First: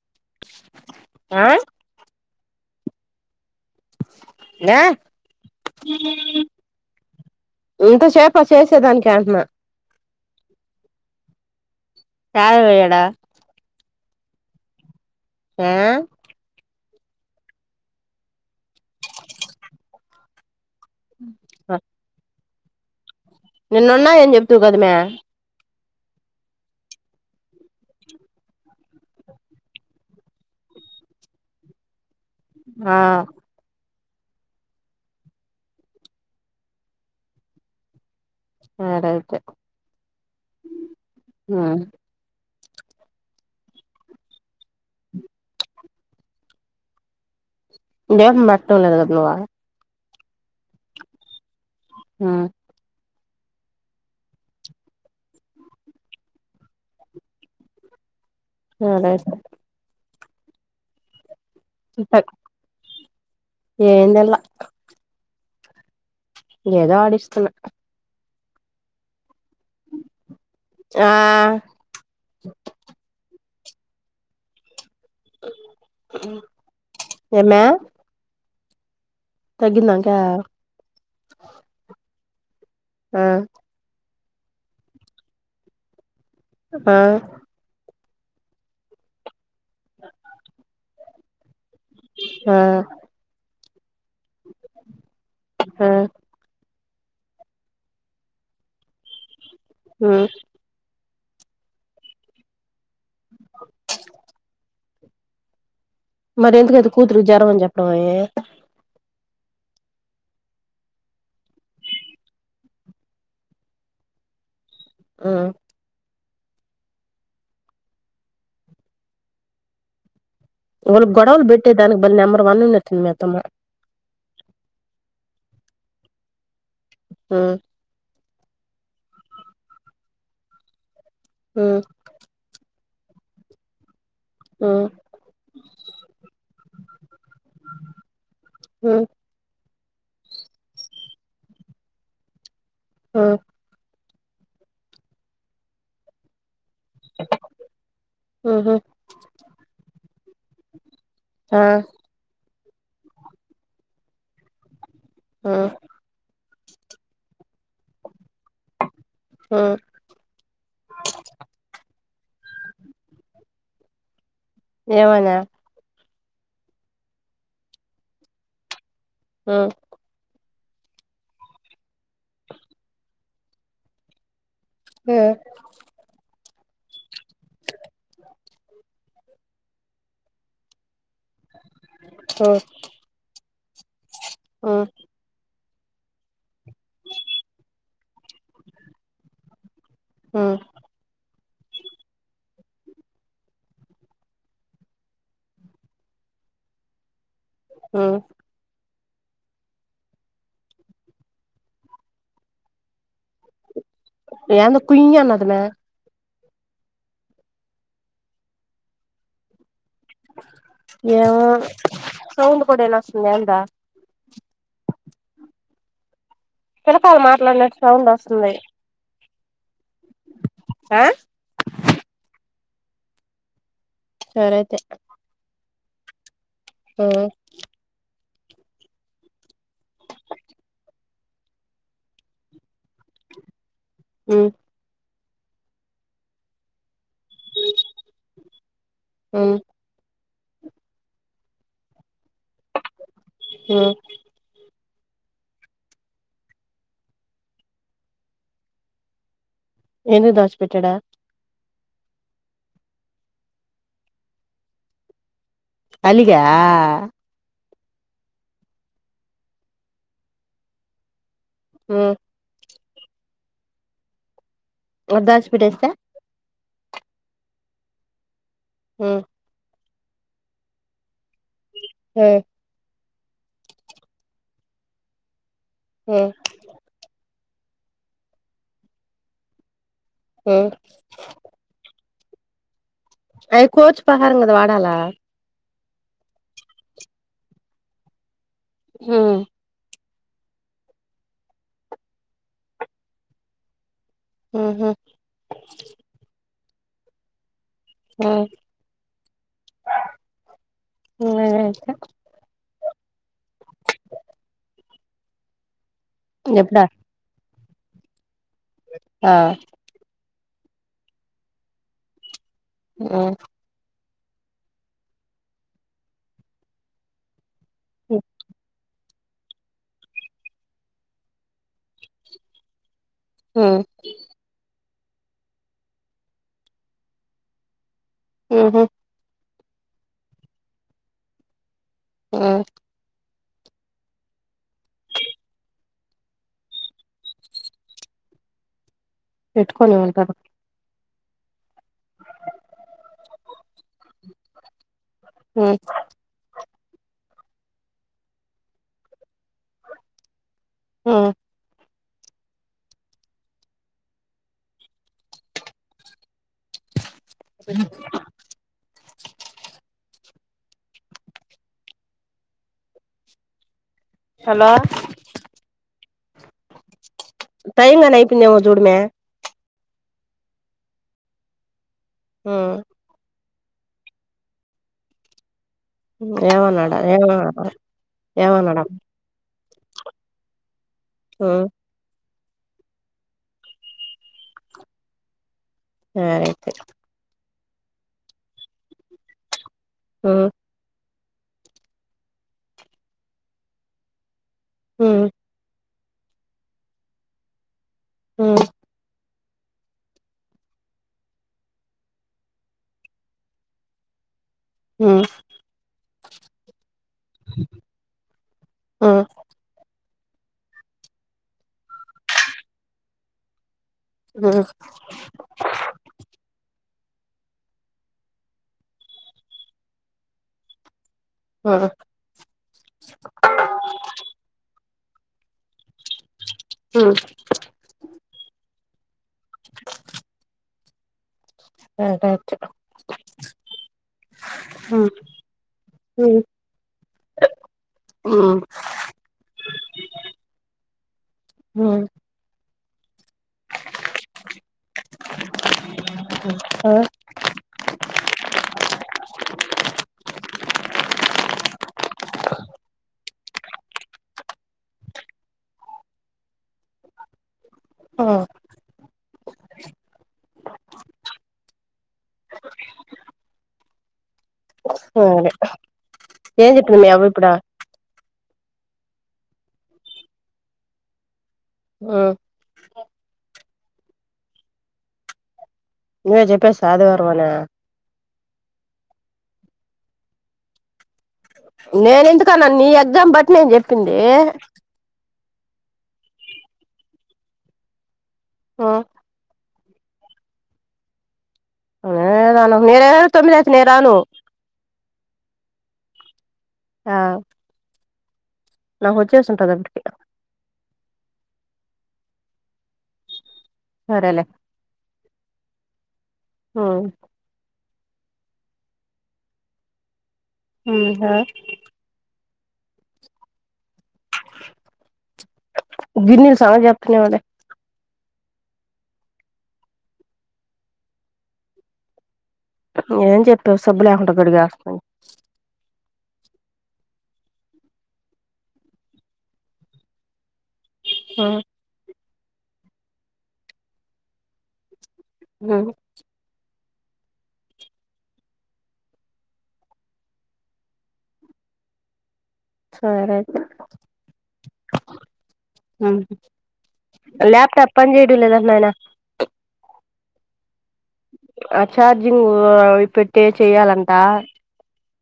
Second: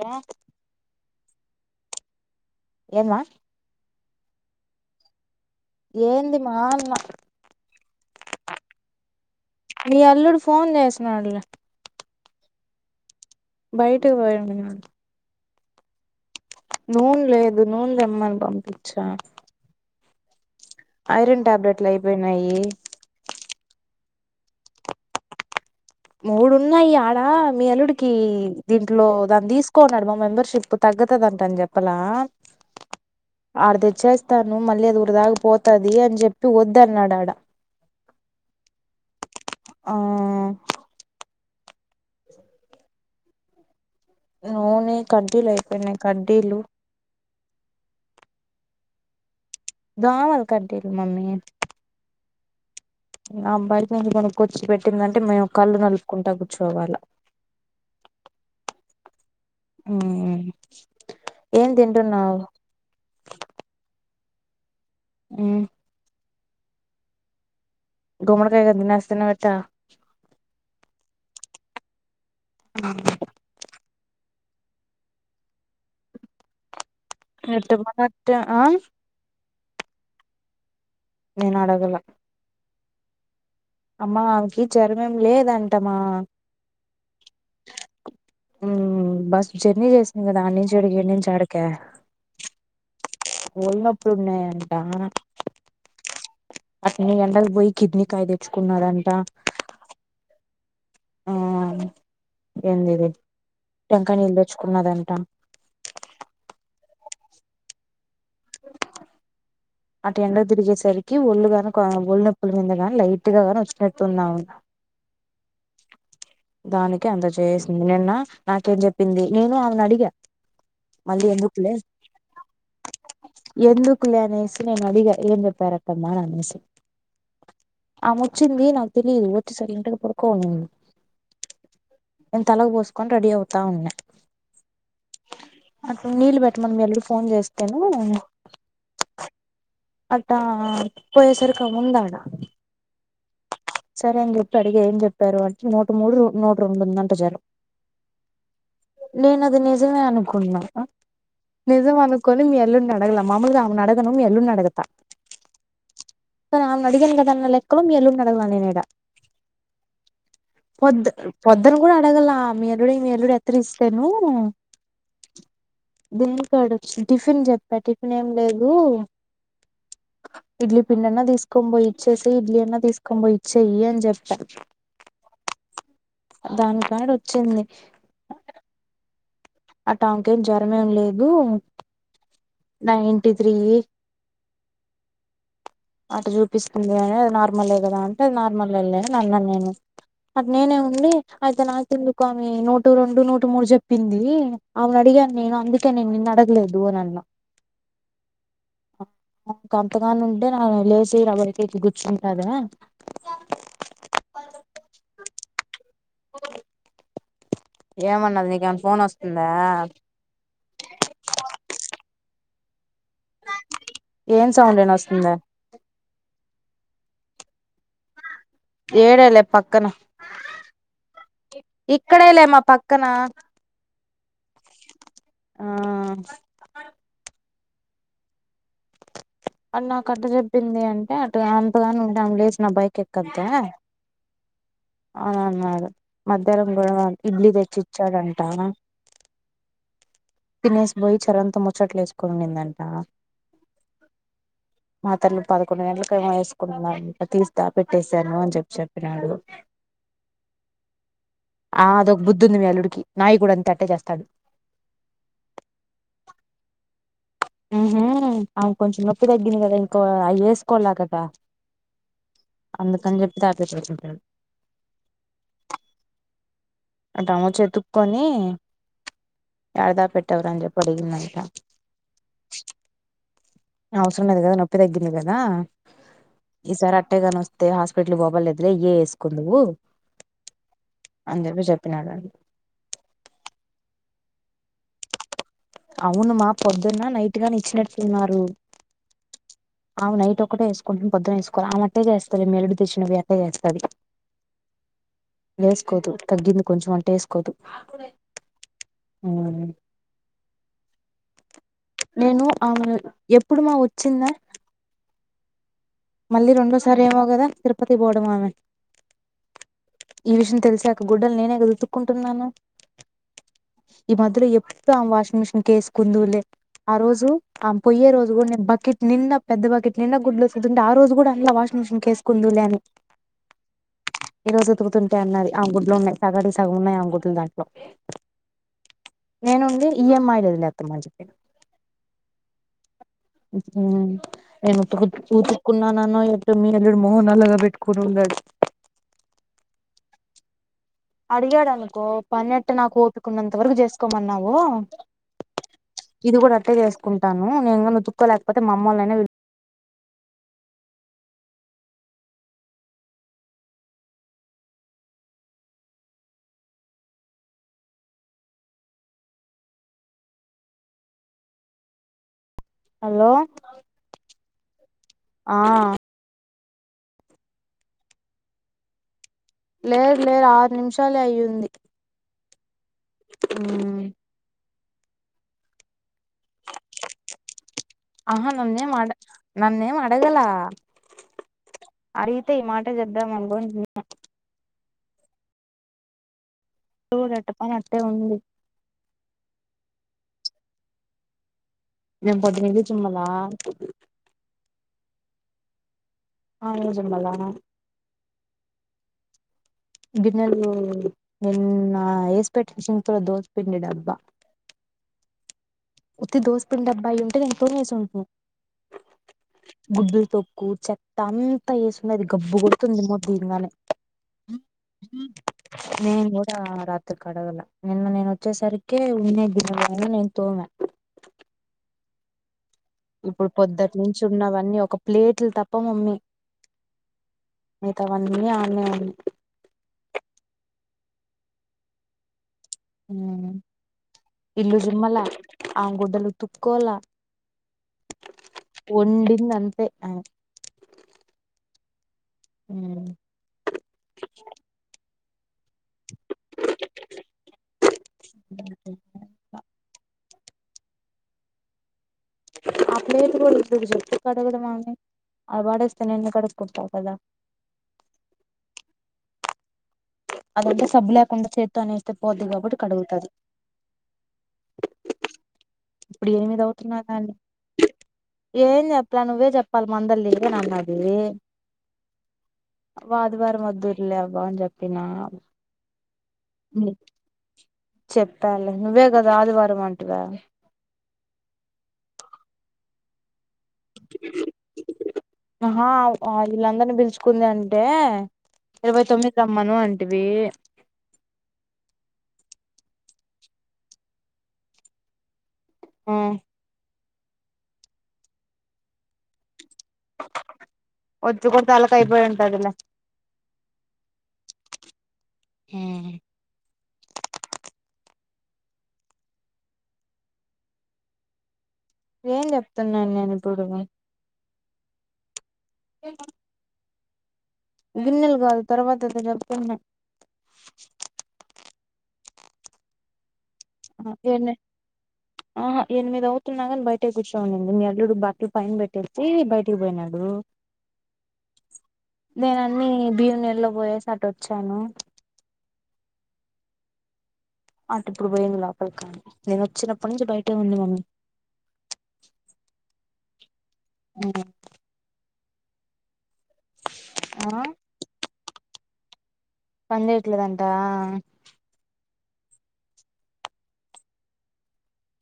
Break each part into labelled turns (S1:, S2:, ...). S1: Yeah
S2: ఆ
S1: ఏంది మా
S2: ఎందే
S1: ఏంది మా అన్న
S2: ఇంతసేప చేసేదానికి అంటన్నా
S1: మీ అల్లుడు ఫోన్ చేసినడులే
S2: యాడికి పోయాడా
S1: బయటికి [unintelligible]
S2: ఏమై
S1: నూన్ లేదు నూన్ తేమ్మని పంపించ ఐరన్ టాబ్లెట్లు అయిపోయినాయి
S2: నిన్న ఉన్నాయి అని చెప్తివి కదా మే
S1: మూడున్నాయి ఆడ మీ అల్లుడికి దీంట్లో దాన్ని తీసుకోన్నాడు మా మెంబర్షిప్ తగ్గతదంట అని చెప్పలా
S2: ఆ
S1: అడ తెచేస్ స్తాను మళ్ళీ ఉరదాగ పోతుది అని చెప్పి వద్దు అన్నాడా ఆడ
S2: సరే అయితే
S1: ఆ
S2: మ్మ్
S1: నూనీ కడ్డీలు అయిపోయినాయి కడ్డీలు
S2: దీపం పెట్టడం లేదు కదా నువ
S1: దోమల కడ్డీలు మమ్మీ
S2: మ్మ్
S1: అమ్మే బయట నుంచి కొనుకోచి పెట్టిందంటే మేము కళ్ళు నలుపుకుంటా కూర్చోవాల
S2: సరే అయితే
S1: మ్మ్
S2: [unintelligible] ఏం తినాలా
S1: మ్మ్
S2: ఏదో ఆడిస్తున్నా
S1: గుమ్మడికాయ గాన తినేస్తునవ ఎట్టా
S2: ఆ
S1: మ్మ్
S2: అ
S1: [unintelligible] ఆ
S2: తగ్గిందా అమ్మెక
S1: నేను అడగల
S2: ఆ
S1: అమ్మా ఆమెకి జరం ఏం లేదంటమా
S2: ఆ
S1: ఉహు బస్ జర్నీ చేసింది కదా అన్నించి ఈడికి ఈనించి అడికి
S2: ఆ
S1: వొల్ నొప్ ఇప్పుడున్నాయ అంటా
S2: ఆ
S1: అతని ఎండాకి పోయి కిడ్నీకాయ తెచ్చుకున్నారంట
S2: హు
S1: ఆ ఏంది ఇది టెంకాయ నీళ్ళు తెచ్చుకున్నదంట
S2: మరి ఎందుకైతే కూతురుకి జరమని చెప్పడంమె
S1: [inaudible] అటు ఎండ తిరిగేసరికి ఒళ్ళు గనుక నొప్పుల మీద గాని లైట్ గాని వచ్చినట్టున్నావును
S2: ఆ
S1: దానికి అంత చేసింది నిన్న నాకేం చెప్పింది నేను ఆమెను అడిగా
S2: వాళ్ళు
S1: మళ్ళీ
S2: గొడవలు
S1: ఎందుకులే
S2: పెట్టే దానికి బళ్ీ నెంబర్ వన్ ఉన్నట్ంది మితము
S1: కు నేసిన మగ ఇం పేరకమా నేస [inaudible]
S2: హు
S1: ఆమె వచ్చింది నాకు తెలియదు వచ్చిసరి ఇంటికి పడుకోవంది
S2: ఉమ్
S1: నేను తలకు పోసుకొని రెడీ అవుతా ఉన్నా
S2: ఉమ్
S1: నీల్బట్ట మ మ [inaudible] ఫోన్ చేస్తేనూ
S2: ఉమ్
S1: అట్టా పోయేసరికి ఉండడా
S2: ఆ
S1: సరే అని చెప్పి అడిగ ఏం చెప్పారు అంటే నూట మూడు నూట్ రొండుందంట జ్వరం
S2: ఉహు
S1: నేను అది నిజ [inaudible] కున్న
S2: ఆ
S1: నిజం అనుకొని మీ అత్ ఎల్లుండి అడగలే మాములుగా ఆమెను అడగను మీ అలుండి అడగత
S2: ఆ
S1: స నా నగన్ కదాన్నలకులం ఎళ [inaudible] [unintelligible] అడగలే నేను ఈడ పొద్దు పొద్దున కూడా అడ ఇగల మేలుడ మేలుడి అత్ర ఇస్తలేను [unintelligible]
S2: ఏమనా
S1: దీనికికాడు టిఫిన్ చెప్పా టిఫిన్ ఏం లేదు
S2: ఆ
S1: ఇడ్లీ పిండినా తీసుకొ పోయి ఇచ్చేసి ఇడ్లీ అన్నా తీసుక తొంభైయి ఈచెయ్యి అని చెప్పా
S2: ఆ
S1: దాని కాడా చింది ఆ టాంకేం జ్వరమేం లేదు బుం నైంటి త్రీ
S2: ఆ
S1: అట చూపిస్తుంది కాని అది నార్మలే కదా అంటే అది నార్మల్ ఏం అని అన్నాను నేను అది నేనే ఉండి అయితే నాకెందుకు అని నోట్ టు రెండు నూట మూడు చెప్పింది ఆమెను అడిగాను నేను అందుకే నేను నిన్ను అడగలేదు అని అన్నా
S2: ఊ
S1: కంత గానం అంటే ఆమె లేసి [unintelligible] గుచ్చుంటాదా
S2: యామె కుయ్ అన్నది మే
S1: ఏమన్నది నీకేమన్నా ఫోన్ వస్తుందా
S2: ఏమో సౌండ్ కూడా వినస్తుంది ఏందా
S1: ఏం సౌండ్ ఇనస్తుందా
S2: పిలకాయలు మాట్లాడినట్టు సౌండస్
S1: ఈడేలేె పక్కన
S2: ఆ
S1: ఇక్కడేలే మా పక్కన
S2: సరే ఐతే
S1: ఆ
S2: పో
S1: ఆమె నాకు ఎట్టా చెప్పింది అంటే [unintelligible] లేచి నా బైక్ కెక్కద్దా
S2: ఊ
S1: అవునన్నాడు మధ్యానం కూడా [inaudible] ఇడ్లీ తెచ్చిచ్చాడంటా తినేసి భోయి చరణతో ముచ్చట్లు ఏసు కొండిందంట మాతర్లు పదకొండు గంటలకు ఏమో వేసుకున్న తీసి దాసి పెట్టేసాను అని చెప్పి చెప్పినాడు.
S2: ఎందుకు దాచిపెట్టాడు
S1: ఆ అదొక బుద్ధుంది మీ అల్లుడికి నాయి కూడా అంతే అట్టే చేస్తాడు
S2: అలిగా
S1: ఉహు అయనకు కొంచెం నొప్పి తగ్గింది కదా ఇంక అవి వేసుకోలా కద అందుకని చెప్పి దాపెట్టి ఉంటాడు
S2: వాడు దాసి పెట్టేస్తే
S1: అడమ చేతుక్కొని
S2: ఆ
S1: యాడ దాపెట్టావురా అని చెప్పి అడిగిందట
S2: ఆ
S1: అవసరం లేదు కదా నొప్పి తగ్గింది కదా ఈసారి అట్టేగానొస్తే అతే హాస్పిటల్కి పోబల్లేదులే ఇయ్యే ఎసుకుందువు.
S2: ఉ
S1: నాగన్
S2: అయి కోచ్ పహారూం కదా వాడాలా.
S1: అవునుమా పొద్దున్న, నైట్ గాని ఇచ్చినట్టున్నారు.
S2: ఉ
S1: ఆమె నైట్ ఒకటే ఏసుకుంటుంది పొదున్న ఇసుకోల ఆమట్టే చేస్తాది మీ అల్లుడు తెచ్చినప్పుడు అట్టే చేస్తాది. వేస్కోదు తగ్గింది. కొంచెం అంట వేసుకోదు. ఊ
S2: [unintelligible]
S1: నేను ఆమెను ఎప్పుడుమ వచ్చింద. మళ్ళీ రెండో సారి ఏమో గద. తిరుపతి బోర్డు మామె
S2: ఆ
S1: ఈ విషయం తెలిసిక గుడ్డలు నేనే కదా ఉతుకుంటున్నాను.
S2: ఉ
S1: ఈ మధ్యలో ఎప్పుడు ఆమే వాషింగ్ మిషిన్ కేసుకుందిలే ఆ రోజు. ఆ పోయ్యే రోజు కూడా నేను బకిట్ నిన్న పెద్ద బకిట్ నిన్న గుడ్లోసు దుందా ఆ రోజు కూడా అన్నా వాషింగ్ మిషన్ కి వేసుకుందువు లే అని ఈ రోజు ఉతుకుతుం దే అన్నది ఆమె గుడ్లో ఉన్నాయి సగానికి సగం ఉన్నాయి ఆమె గుడ్లో దాంట్లో.
S2: ఉహూ
S1: నేను ఉండి ఈ ఎం ఐ లు వదిలేతామం మర్చిపోయా
S2: మ్
S1: [unintelligible] కున్నా నన్న ఇట్ట మీ అల్లుడు మోహం నల్గా బెట్టుకొని ఉన్నాడు.
S2: పెట్టుకొని ఉంటాన
S1: అడిగాడను కొ పన్నెట్ట నాకు ఓపకున్నంత వరకు చేసు కొమన్నావు ఇది కూడా అట్టె చేసుకుం టాను నేను గిన ఉతుకొ లేకపోతే మా అమ్మోల్ని అయినా
S2: మ్ ఆ
S1: హలో
S2: హలో
S1: ఆ
S2: టైం గాని అయిపొయిందేమె చూడుమే
S1: లేదు లేదు ఆరు నిమిషాలే అయింది.
S2: ఊ
S1: మ్
S2: మ్ ఏమన్నాడా ఏమనా
S1: ఆహా
S2: ఏమన్నాడా
S1: నన్నేం అడ నన్నేం అడగల
S2: మ్మ్
S1: అడిగితే ఈ మాట చేబ్ద్దాం అనుకొని ఉన్నా
S2: సరే
S1: డోర్ ఎట్ట పని అట్టే ఉంది
S2: మ్మ్
S1: నేను పొద్దులేచినా మల్లా
S2: హ్మ్మ్
S1: ఆమె కూడ చిమాల
S2: హ్మ్మ్
S1: గిన్నలు నిన్న వేసి పెట్టి షింక్ ల దోశ పిండి డబ్బా
S2: మ్మ్
S1: ఉత్తి దోస పిండి డబ్బా అయి ఉంటే నేను తోమెసి ఉండును
S2: ఉమ్
S1: గుడ్లు తొక్కు చెత్త అంతా ఏసి ఉన్నది గబ్బు కొడుతుంది [unintelligible] దిగంగానే
S2: మ్మ్
S1: నేను కూడా కడగల నిన్న నేను వచ్చేసరికి ఉన్నాయి గిన్నెలు అయిన నేను తోమ
S2: ఆ
S1: ఇప్పుడు పొద్దుట నుంచి ఉన్నవన్నీ ఒక ప్లేట్లు తప్ప మమ్మీ
S2: ఉమ్
S1: మిగతావన్నీ ఆమెయే వన్ని
S2: ఉంట
S1: హ్మ్మ్ ఇల్లు
S2: ఉమ్
S1: జిమ్మల ఆ గుడ్డలు
S2: ఉమ్
S1: ఉతుక్కోలా
S2: ఉమ్
S1: వండిందంతే ఆ.
S2: హ్మ్మ్
S1: హ్మ్మ్
S2: ఆ
S1: ఆ ఆ పేరు కి కూడా ఎందుకు చెప్పు కడగడం అని అలవడేస్తే నేను కడుక్కుంటా కదా.
S2: ఆ
S1: అదంతే సబ్బు లేకుండా చేత్తోనే ఏస్తే పోద్ది కాబట్టి కడుగుతాది.
S2: సరే ఏం ఇప్పుడు యవ్వ ఇప్పుడా
S1: ఏం చెప్పాల నువ్వే చెప్పాలి మందరివే నామ్న్నది
S2: ఉమ్
S1: ఆదివారం వదుర్లే అవ్వా అని చెప్పిన.
S2: నువే చెప్పే సాదివర్వామనా
S1: చెప్పాలి నువ్వే కదా ఆదివారం అంటివా
S2: నేను ఎందుకన్నా నీ ఎగ్జాం బట్ నేను చెప్పింది
S1: ఆహా వీళ్ళందరిని పిలుచుకుంది అంటే
S2: ఉమ్
S1: ఇరవై తొమ్మిది రమ్మను అన్ అది
S2: అద నేర తొమ్మిది నేన్ రాను
S1: ఆ
S2: ఆ నాకు వచ్చేసు అనుకుంటారు అటా
S1: పొద్దు పొద్దులకి అయిపోయింటది లే
S2: సరేలేే
S1: మ్మ్
S2: మ్మ్ మ్మ్ ఆ
S1: ఏం చెప్తున్నాను నేను ఇప్పుడు
S2: గిన్నెల్ [unintelligible] నే వాళ్ళే
S1: గిన్నెలు కాదు తర్వాత అ ఉన్న
S2: తకు ఏం చెప్ టో సబ్బల్యాకండ పెరిగారం
S1: అది అవుతున్నా కాని బయట కూర్చోండి మీ అల్లుడు బట్టలు పైన పెట్టేసి బయటికి పోయినాడు
S2: మ్మ్
S1: నేన్ అన్ని భీవ నెలలో పోయేసి అటు వచ్చాను
S2: మ్మ్
S1: అటు ఇప్పుడు పోయింది లోపలి కానీ నేను వచ్చినప్పటి నుంచి బయటే ఉంది మమ్మీ
S2: సరే అయితే
S1: మ్మ్
S2: అమ్
S1: ఆ
S2: ల్యాప్టాప్ పని చెయ్యడం లేదన్ నేనా
S1: చెయ్యట్లేదు అన్
S2: చార్జింగు పెట్టే చెయాలంట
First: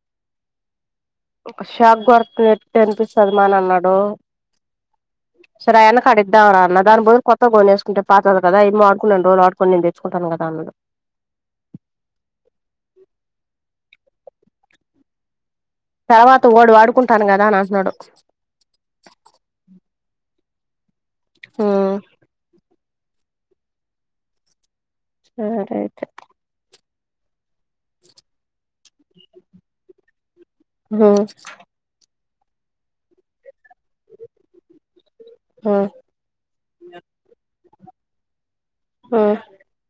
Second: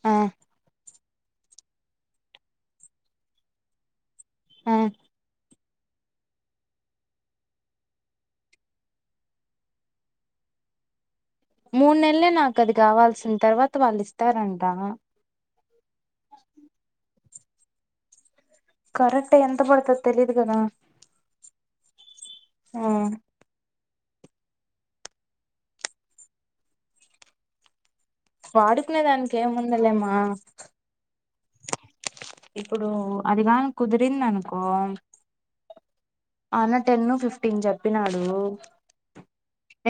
S1: ఆ
S2: ఒక షాక్ కొరతట్టి అనిపిస్తుంది మా అని అన్నాడు
S1: మ్మ్
S2: సరే ఆయన్న కాడ ఇద్దాం రా అన్న దాని బదులు కొత్త కొనేసుకుంటే పాతదు కదా ఏమో ఆడున్నా రొండు రోజు ఆడుని నేను తెచ్చుకుంటను కదా అన్నాడు
S1: మూడు నెల్లే నాకు అది కావాల్సిన తర్వాత వాళ్ళు ఇస్తారంట
S2: తర్వాత వాడు వాడుకుంటాను కదా అని అంటున్నాడు
S1: కరెక్ట్ ఎంత పడతది తెలిదు గద
S2: హ్మ్
S1: మ్మ్
S2: సరే అయితే
S1: వాడుకునే దానికి ఏముందిలేమా
S2: హ్మ్
S1: ఇప్పుడు అదిగాని కుదిరింది అనుకో
S2: మ్మ్
S1: ఆ అన్న టెన్ను ఫిఫ్టీన్ జెప్ ప్పినాడు
S2: హ్మ్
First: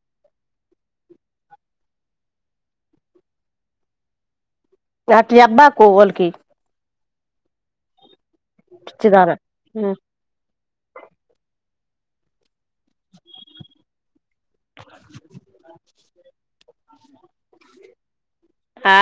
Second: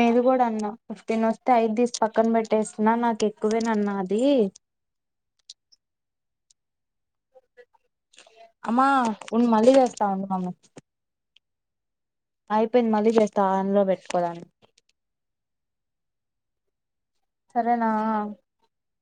S1: ఏది కూడా ఫిఫ్టీన్ వస్తే ఐదు దీసు పక్కన పెట్టేసిన నాకు ఎక్కువే నన్న అది
S2: అట్ట చెప్పమకు ఎవరికి
S1: అమా
S2: పిచ్చిదాన
S1: ఉన్ మల్లి చేస్త ఉండు మ అయిపోయింది మళ్ళీ చేస్తే ఆనలో పెట్టుకోలని సరేనా
S2: ఆ